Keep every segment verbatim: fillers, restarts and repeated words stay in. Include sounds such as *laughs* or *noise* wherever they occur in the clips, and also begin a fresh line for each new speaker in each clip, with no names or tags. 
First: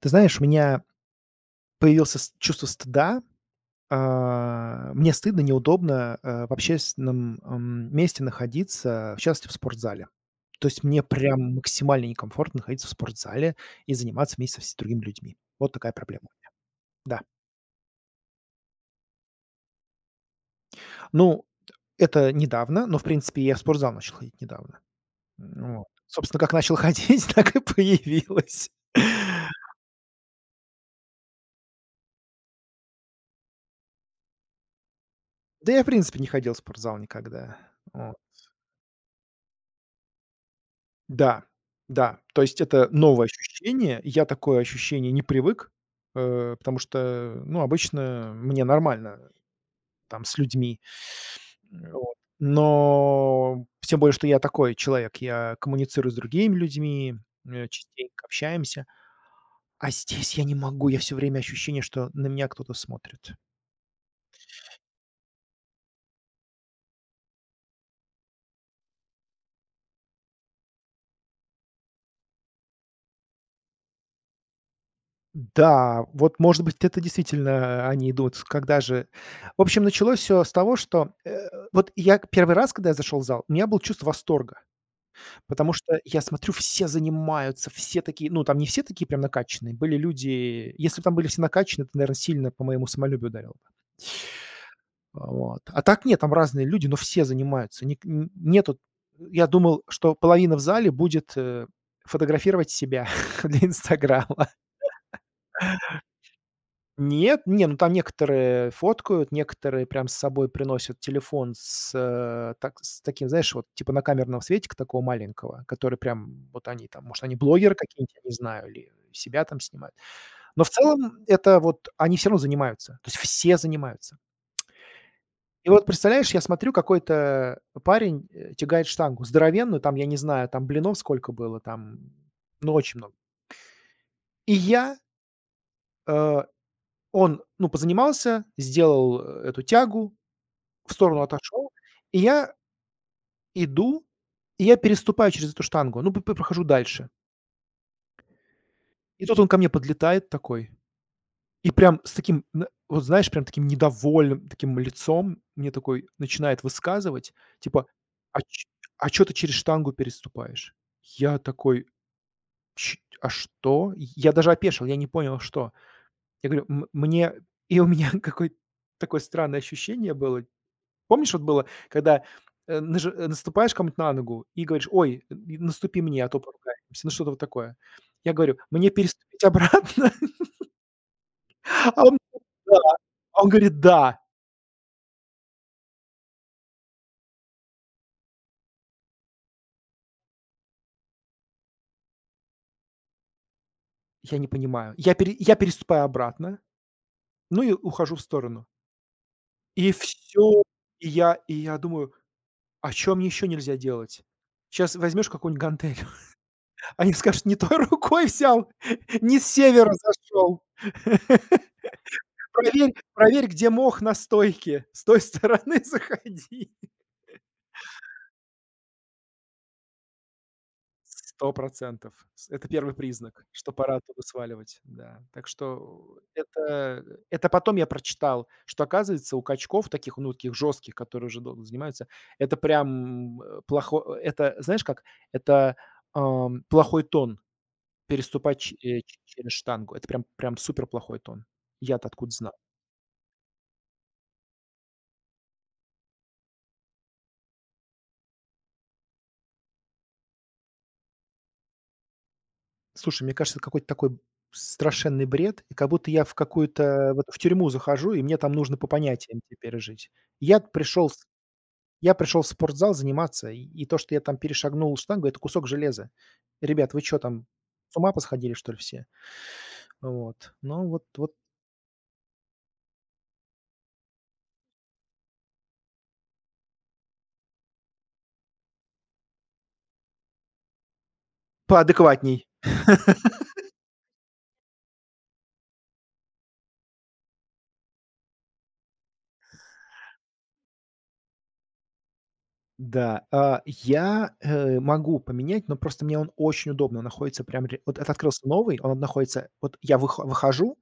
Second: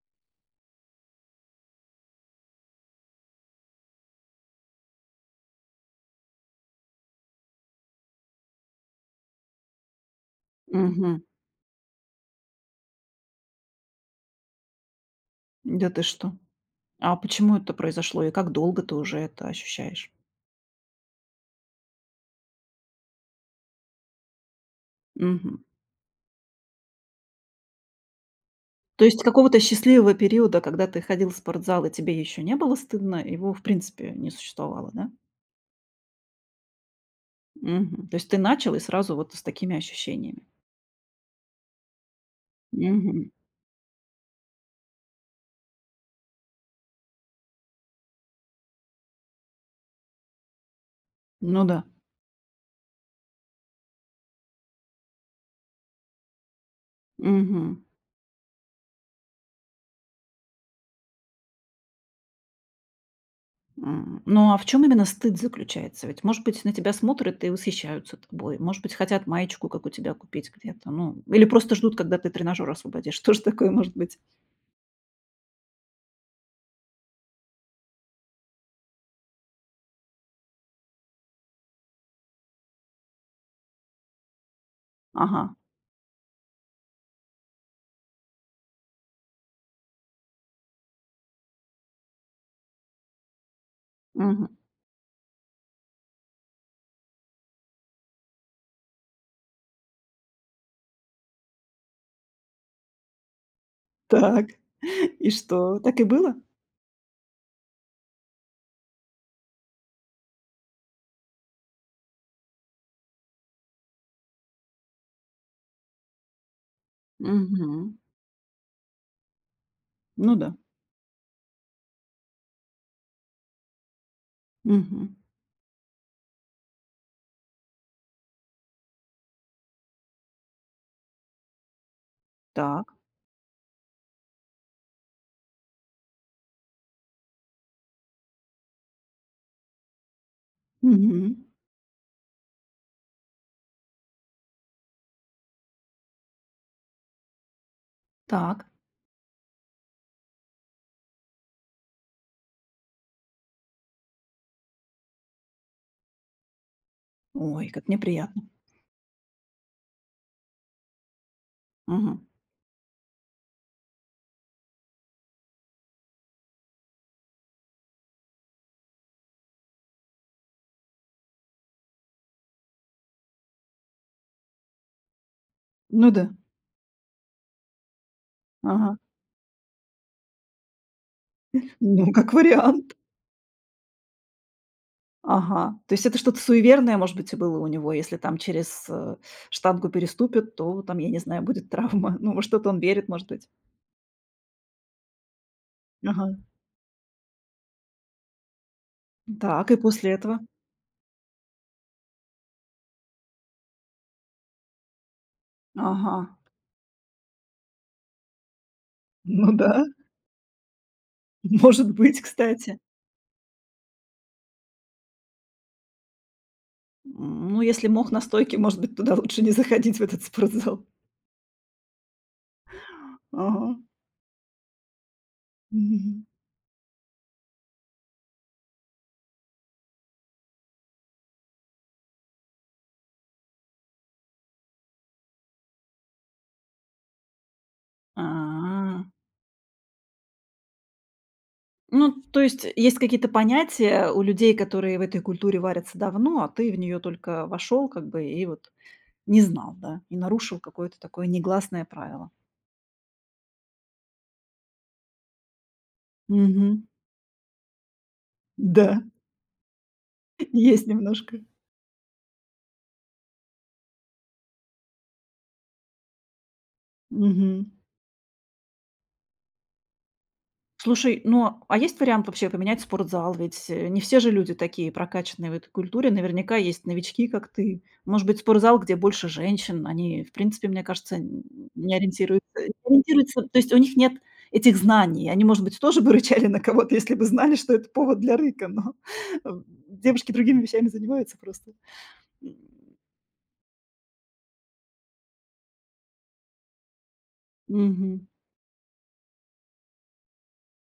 Ты знаешь, у меня появился с чувство стыда. А, мне стыдно, неудобно, э, в общественном, ам, месте находиться, в частности, в спортзале. То есть мне
Мгм.
прям максимально некомфортно находиться в спортзале и заниматься вместе с другими людьми. Вот
Да
такая
ты
проблема.
что? А
Да.
почему это произошло и как долго ты уже это ощущаешь?
Ну, это недавно, но, в принципе, я в спортзал начал ходить недавно.
Мгм.
М, вот. Собственно, как начал ходить, *laughs* так и появилось.
То есть какого-то
*laughs*
счастливого периода, когда ты ходил в спортзал и тебе еще не было стыдно, его в принципе не существовало, да?
Да я, в принципе, не ходил в спортзал никогда.
Мгм.
Вот.
То есть ты начал и сразу вот с такими ощущениями.
Да, да, то есть это новое
Мгм.
ощущение. Я такое ощущение не привык, э, потому что, ну, обычно мне нормально там с людьми.
Ну да.
М, Вот. Но тем более, что я такой человек, я коммуницирую с другими людьми,
Мгм.
э, частенько общаемся. А здесь я не могу, я все время ощущение, что на меня кто-то смотрит.
М. Ну а в чем именно стыд заключается? Ведь, может быть, на тебя смотрят и восхищаются тобой, может быть, хотят маечку, как у тебя, купить где-то, ну, или просто ждут, когда ты тренажер освободишь. *laughs* Тоже такое может быть.
Да, вот, может быть, это действительно э, они идут. Когда же В общем, началось все с того, что, э, вот я к первый раз, когда я зашел в зал, у меня было чувство восторга,
Ага.
потому что я смотрю, все занимаются, все такие, ну, там не все такие прям накачанные, были люди. Если бы там были все накачанные, это, наверное, сильно по моему самолюбию ударило бы.
Мгм.
Вот. А так нет, там разные люди, но все занимаются. Ник н нету Я думал, что половина в зале будет, э, фотографировать себя *laughs* для "Инстаграма".
Так. И что, так и было?
Нет, не, ну там некоторые фоткают, некоторые прям с собой приносят телефон с, э, так с таким, знаешь, вот типа на камерном светика такого маленького, который прям вот они там, может, они
Мгм.
блогеры какие-нибудь, я не знаю, или себя там снимают.
Ну да.
Но в целом это вот они все равно занимаются, то есть все занимаются.
Мгм.
И вот представляешь, я смотрю, какой-то парень, э, тягает штангу здоровенную, там, я не знаю, там блинов сколько было, там, ну,
Так.
очень много. И я, э, он, ну, позанимался, сделал, э, эту тягу, в сторону
Мгм.
отошел, и я иду, и я переступаю через эту штангу, ну, п п прохожу дальше.
Так.
И тут он ко мне подлетает такой, и прям с таким, на вот знаешь, прям таким недовольным таким лицом мне такой начинает высказывать,
Ой, как
типа: "А
неприятно.
ч а чё ты через штангу переступаешь?" Я такой:
Мгм.
"Ч а что?" Я даже опешил, я не понял, что. Я говорю: "М Мне". И у меня *laughs* какое-то такое странное ощущение было. Помнишь, вот было, когда, э, наже э, наступаешь кому-нибудь на ногу и говоришь: "Ой, н наступи
Ну
мне,
да.
а то поругаемся". Ну, что-то вот такое. Я говорю: "Мне
Ага.
переступить обратно?" *laughs* А
Ну,
он:
как
"Да".
вариант.
А он говорит: "Да".
Ага. То есть это что-то суеверное, может быть, и было у него. Если там через, э, штангу переступит, то там, я не знаю, будет травма. *laughs* Ну, во что-то он верит, может быть.
Я не понимаю. Я пере я переступаю
Ага.
обратно, ну и ухожу в сторону.
Так, и
И
после этого?
все. И я и я думаю: "А чё мне еще нельзя делать? Сейчас возьмешь какую-нибудь гантель,
Ага.
*laughs* они скажут: "Не той рукой взял, *laughs* не с
Ну да,
севера зашел". *laughs*
может быть, кстати.
Проверь проверь, где мох на стойке. С той стороны *laughs* заходи.
М, ну, если мох на стойке, может быть, туда лучше не заходить, в этот спортзал.
сто С это первый признак,
Ага.
что пора оттуда сваливать, да. Так что
Мгм.
это это потом я прочитал, что, оказывается, у качков таких, ну, таких жестких, которые уже долго занимаются, это прям, м, плохо это, знаешь как, это, ам, плохой тон переступать ч э,
А.
ч через штангу. Это прям прям супер плохой тон. Я-то
Ну,
откуда
то
знал.
есть есть какие-то понятия у людей, которые в этой культуре варятся давно, а ты в нее только вошел, как бы, и вот не знал, да, и нарушил какое-то такое негласное правило.
Слушай, мне кажется, это какой-то такой страшенный бред, и как будто я в
Мгм.
какую-то вот в тюрьму захожу, и мне там нужно по
Да,
понятиям теперь жить.
*laughs*
Я
есть
пришел с
немножко.
я пришел в спортзал заниматься, и и то, что я там перешагнул штангу — это кусок железа. Ребят, вы что там,
Мгм.
с ума посходили, что ли, все? Вот. Ну вот
Слушай,
вот
ну, а есть вариант вообще поменять спортзал? Ведь, э, не все же люди такие прокачанные в этой культуре. Наверняка есть новички, как ты. Может быть, спортзал, где больше женщин. Они, в принципе, мне кажется, н не ориентируются
поадекватней.
не ориентируются. То есть у них нет этих знаний. Они, может быть, тоже бы рычали на кого-то, если бы знали, что это повод для рыка, но, *laughs* э, девушки другими вещами занимаются просто.
Да, а, я, э, могу поменять, но просто мне он очень удобно находится прям
М,
ре вот это
мгм.
открылся новый, он находится вот я вых выхожу,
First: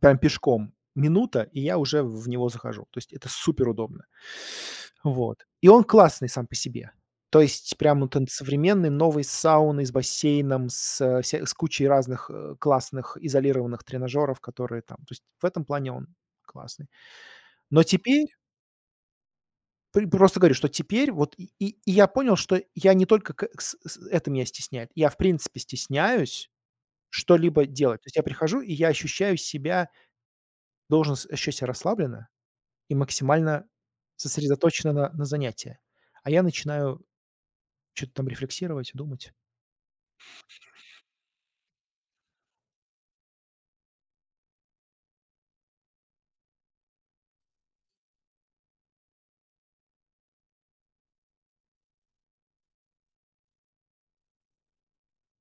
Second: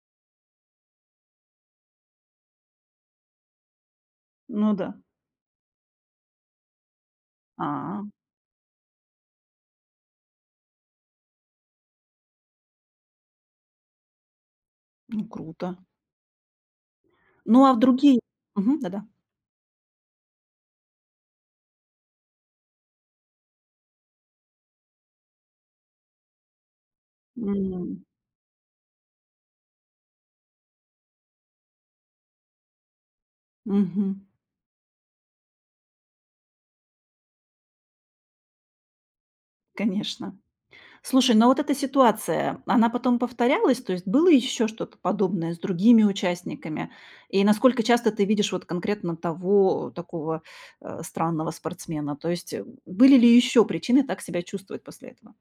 прям пешком минута, и я уже в него захожу. То есть это супер удобно.
Ну да.
Вот. И он классный сам по себе. То есть прям
А,
вот он современный, новый, с сауной, с бассейном, с, э, вся с кучей разных, э, классных изолированных тренажеров, которые там то есть
ну
в этом
круто.
плане он классный.
Ну, а в
Но
другие.
теперь
Мгм, да-да.
пр просто говорю, что теперь вот и и и я понял, что я не только к с с это меня стесняет. Я, в принципе, стесняюсь что-либо делать.
М,
То есть я прихожу, и я ощущаю себя должен с ощущать себя расслабленно и максимально
мгм.
сосредоточена на на занятии. А я начинаю что то там рефлексировать, думать.
Конечно. Слушай, но вот эта ситуация, она потом повторялась? То есть было еще что-то подобное с другими участниками? И насколько часто ты видишь вот конкретно того такого э, странного спортсмена? То есть э, были ли еще причины так себя чувствовать после этого?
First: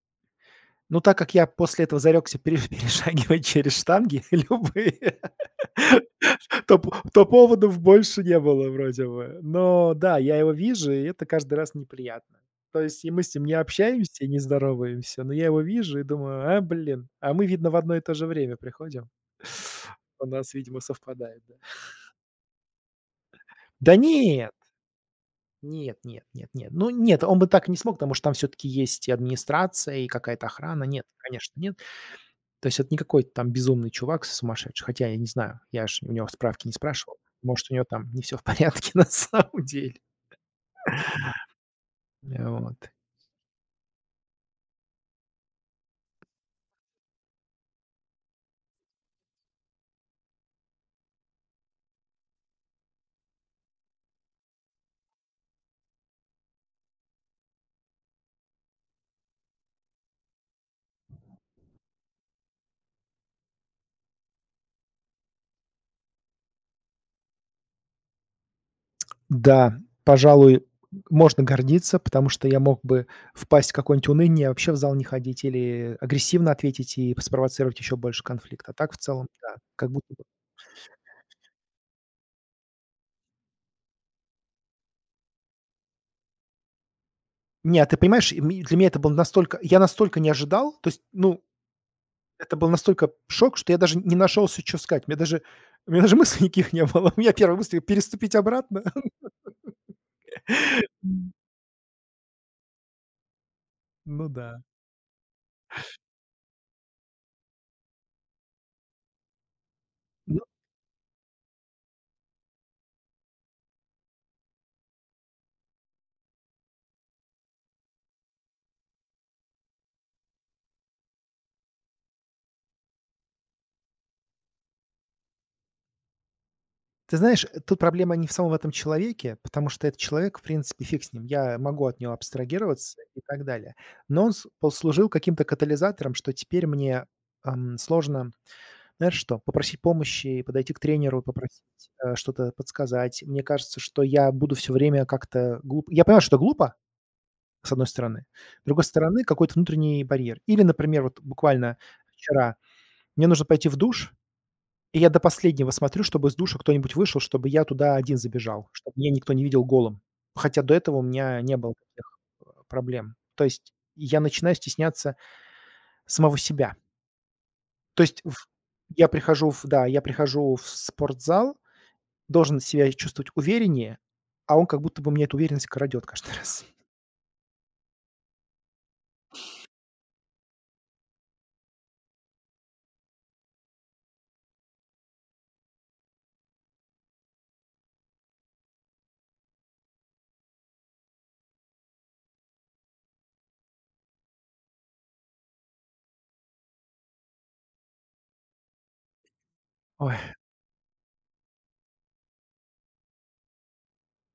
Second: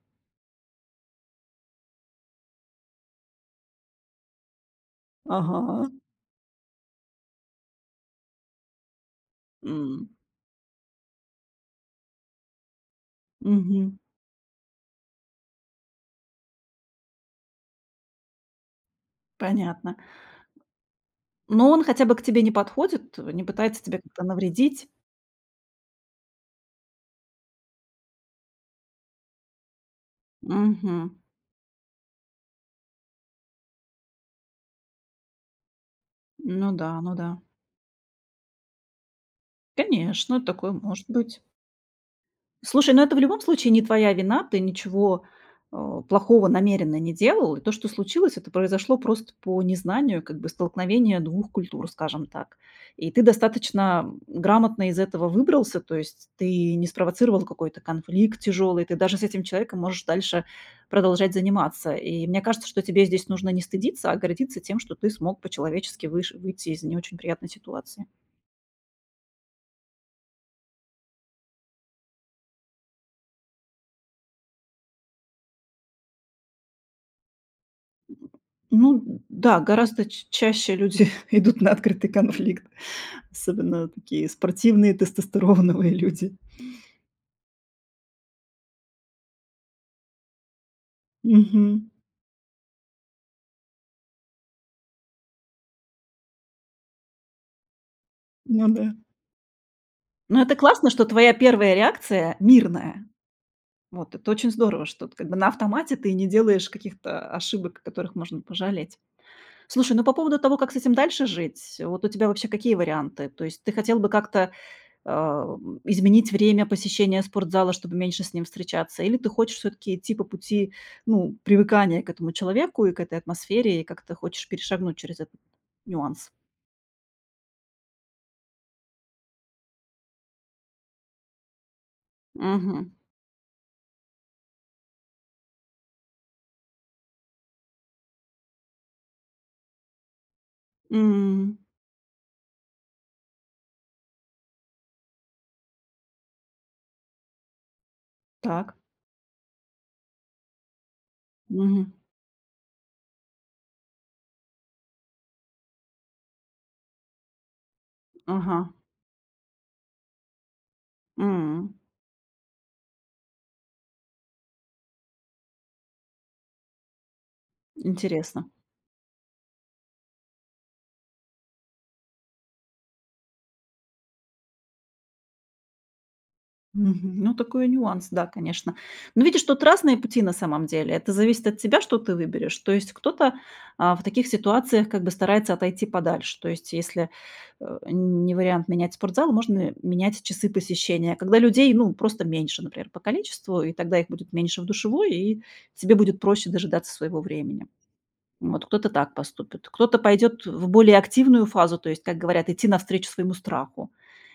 Ну так как я после этого зарёкся пере *laughs* перешагивать через штанги *laughs* любые,
Ага.
*laughs* то п то поводов больше не было вроде бы. Но
М,
да, я его вижу, и это каждый раз неприятно. То есть и мы с ним не
мгм,
общаемся и не здороваемся, но я его вижу и думаю: "А, блин". А мы, видно, в одно и то же время приходим.
понятно.
*laughs* У нас, видимо, совпадает, да.
Но он хотя бы к тебе не подходит, не пытается
Да
тебе как-то
нет!
навредить?
Нет нет нет нет. Ну нет, он бы так не смог, потому что там все таки есть и администрация, и какая-то охрана. Нет,
Мгм.
конечно, нет. То есть это не какой-то там безумный чувак сумасшедший, хотя я не знаю, я ж у него справки
Ну
не
да, ну
спрашивал.
да.
Может, у него там не все в порядке *laughs* на самом деле.
Конечно, такое может быть.
Э, вот.
Слушай, ну это в любом случае не твоя вина, ты ничего, а, плохого намеренно не делал. И то, что случилось, это произошло просто по незнанию, как бы столкновение двух культур, скажем так. И ты достаточно грамотно из этого выбрался, то есть ты не спровоцировал какой-то конфликт тяжелый, ты даже с этим человеком можешь дальше продолжать заниматься. И мне кажется, что тебе здесь нужно не стыдиться, а гордиться тем, что ты смог по-человечески выш выйти из не очень приятной ситуации.
Да, пожалуй, можно гордиться, потому что я мог бы впасть в какое-нибудь уныние, вообще в зал не ходить или агрессивно ответить и спровоцировать еще больше конфликта. А так в
Ну
целом, да,
да,
как
гораздо
будто.
ч чаще люди *laughs* идут на открытый конфликт. Особенно такие спортивные, тестостероновые люди.
Нет, ты понимаешь, и для меня это было настолько я настолько не ожидал, то есть, ну,
Мгм.
это был настолько шок, что я даже не нашелся, что сказать. Мне даже у меня даже *laughs* мыслей никаких не было. *laughs* У меня первая мысль — переступить
Ну
обратно.
да. Но это классно, что
*laughs*
твоя первая реакция мирная. Вот
Ну
это очень
да.
здорово, что ты как бы на автомате ты не делаешь каких-то ошибок, о которых можно пожалеть. Слушай, ну по поводу
Ну,
того, как с этим дальше жить, вот у тебя вообще какие варианты? То есть ты хотел бы как-то, а, м, изменить время посещения спортзала, чтобы меньше с ним встречаться? Или ты хочешь все таки идти по пути, ну, привыкания к этому человеку и к этой атмосфере, и как-то хочешь перешагнуть через этот нюанс?
ты знаешь, э, тут проблема не в самом этом человеке, потому что этот человек, в принципе, фиг с ним. Я могу от него
Мгм.
абстрагироваться и так далее. Но он с послужил каким-то катализатором, что теперь мне, эм, сложно. Знаешь что, попроси помощи, подойти к тренеру,
М.
попросить, э, что-то подсказать. Мне кажется, что я буду все время как-то глуп я понимаю, что это глупо, с одной стороны. С
Так.
другой стороны, какой-то внутренний барьер. Или, например, вот буквально
Мгм.
вчера мне нужно пойти в душ, и я до последнего смотрю, чтобы из душа кто-нибудь вышел, чтобы я туда один
Ага.
забежал, чтобы меня никто не видел голым. Хотя до этого у меня не было
М.
таких э, проблем. То есть я начинаю стесняться самого себя. То есть в
Интересно.
Я прихожу в да, я прихожу в спортзал, должен себя чувствовать увереннее, а он как будто бы мне эту уверенность крадет каждый *laughs* раз.
Мгм. Ну, такой нюанс, да, конечно. Но видишь, тут разные пути на самом деле. Это зависит от тебя, что ты выберешь. То есть кто-то, а, в таких ситуациях как бы старается отойти подальше. То есть если, э, не вариант менять спортзал, можно менять часы посещения, когда людей, ну, просто меньше, например, по количеству, и тогда их будет меньше в душевой, и тебе будет проще дожидаться своего времени. Вот кто-то так поступит, кто-то
Ой,
пойдет в более активную фазу, то есть, как говорят, идти навстречу своему страху.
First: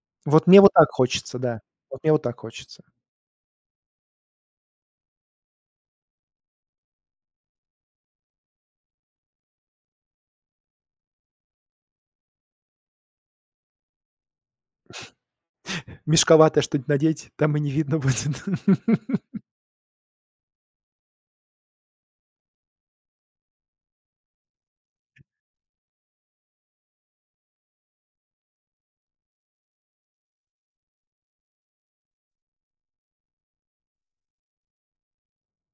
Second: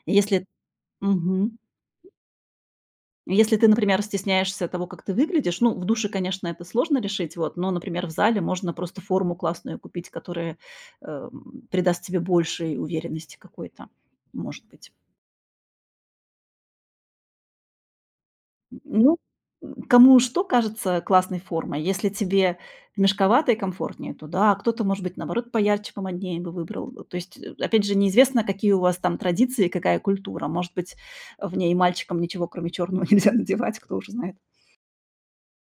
Если,
вот мне вот так хочется,
мгм,
да. Вот мне вот так хочется.
если ты, например, стесняешься того, как ты выглядишь, ну, в душе, конечно, это сложно решить, вот, но, например, в зале можно просто форму классную купить, которая э, придаст тебе большей уверенности какой-то, может быть.
Мешковатое что-нибудь надеть, там и не видно будет.
Ну,
*laughs*
м, кому что кажется классной формой. Если тебе мешковато и комфортнее, то да, а кто-то, может быть, наоборот, поярче, помоднее бы выбрал. Э, То есть, э, опять же, неизвестно, какие у вас там традиции, какая культура. Может быть, в ней мальчикам ничего, кроме черного, *laughs* нельзя надевать, кто уже знает.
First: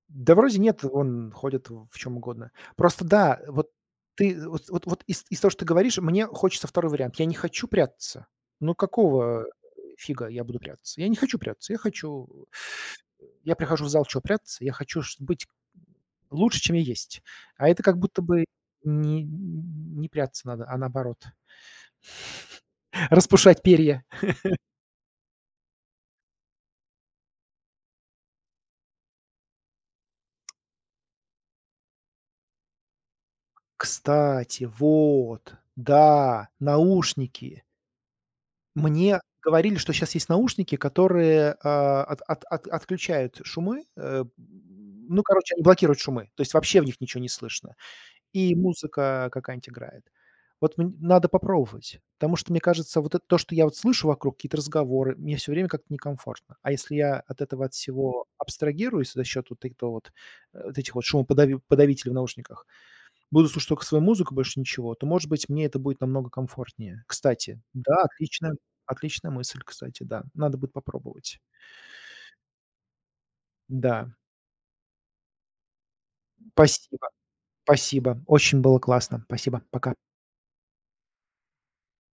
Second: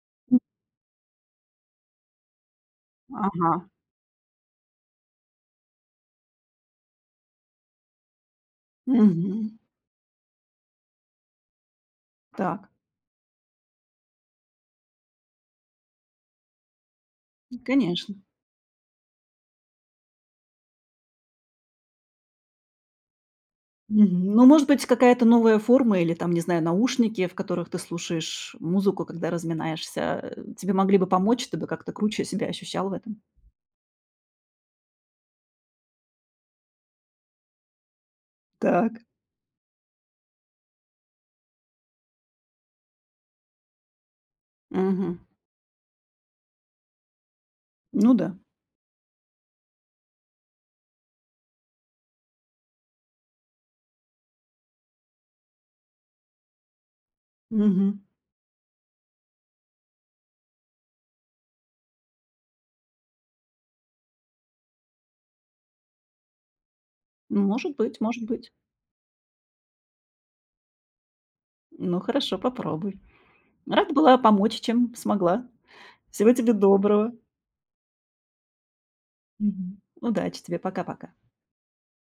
Да
М.
вроде нет, он ходит в чем угодно. Просто да,
Ага.
вот ты вот вот вот из из того, что ты говоришь, мне хочется второй вариант. Я не хочу прятаться. Ну какого
Мгм.
фига я буду прятаться? Я не хочу прятаться. Я хочу
Так,
я прихожу в зал чё прятаться? Я хочу чт быть лучше, чем я есть. А это как
конечно.
будто бы не не прятаться надо, а наоборот, *laughs* распушать перья.
Мгм. Ну, может быть, какая-то новая форма или там, не знаю, наушники, в которых ты слушаешь музыку, когда разминаешься, э, тебе могли бы помочь, ты бы как-то круче себя ощущал в этом.
Кстати, вот, да, наушники.
Так.
Мне говорили, что сейчас есть наушники, которые, а, от от от отключают шумы. Э,
Мгм.
ну, короче, они блокируют шумы, то есть вообще в них ничего не слышно.
Ну да.
И музыка какая-нибудь играет. Вот мн надо попробовать, потому что, мне кажется, вот это то, что я вот слышу вокруг, какие-то разговоры, мне все время как-то некомфортно. А если я от этого от
Мгм.
всего абстрагируюсь за счет вот этого вот, э, вот этих вот шумоподави подавителей в наушниках, буду слушать только свою музыку, больше ничего, то, может быть, мне это будет намного комфортнее.
Ну,
Кстати,
может быть,
да,
может быть.
отличная отличная мысль, кстати, да. Надо будет попробовать.
Ну хорошо, попробуй. Рада
Да,
была помочь, чем смогла. Всего тебе
спасибо,
доброго.
спасибо. Очень было классно. Спасибо.
Мгм.
Пока.
Удачи тебе. Пока-пока.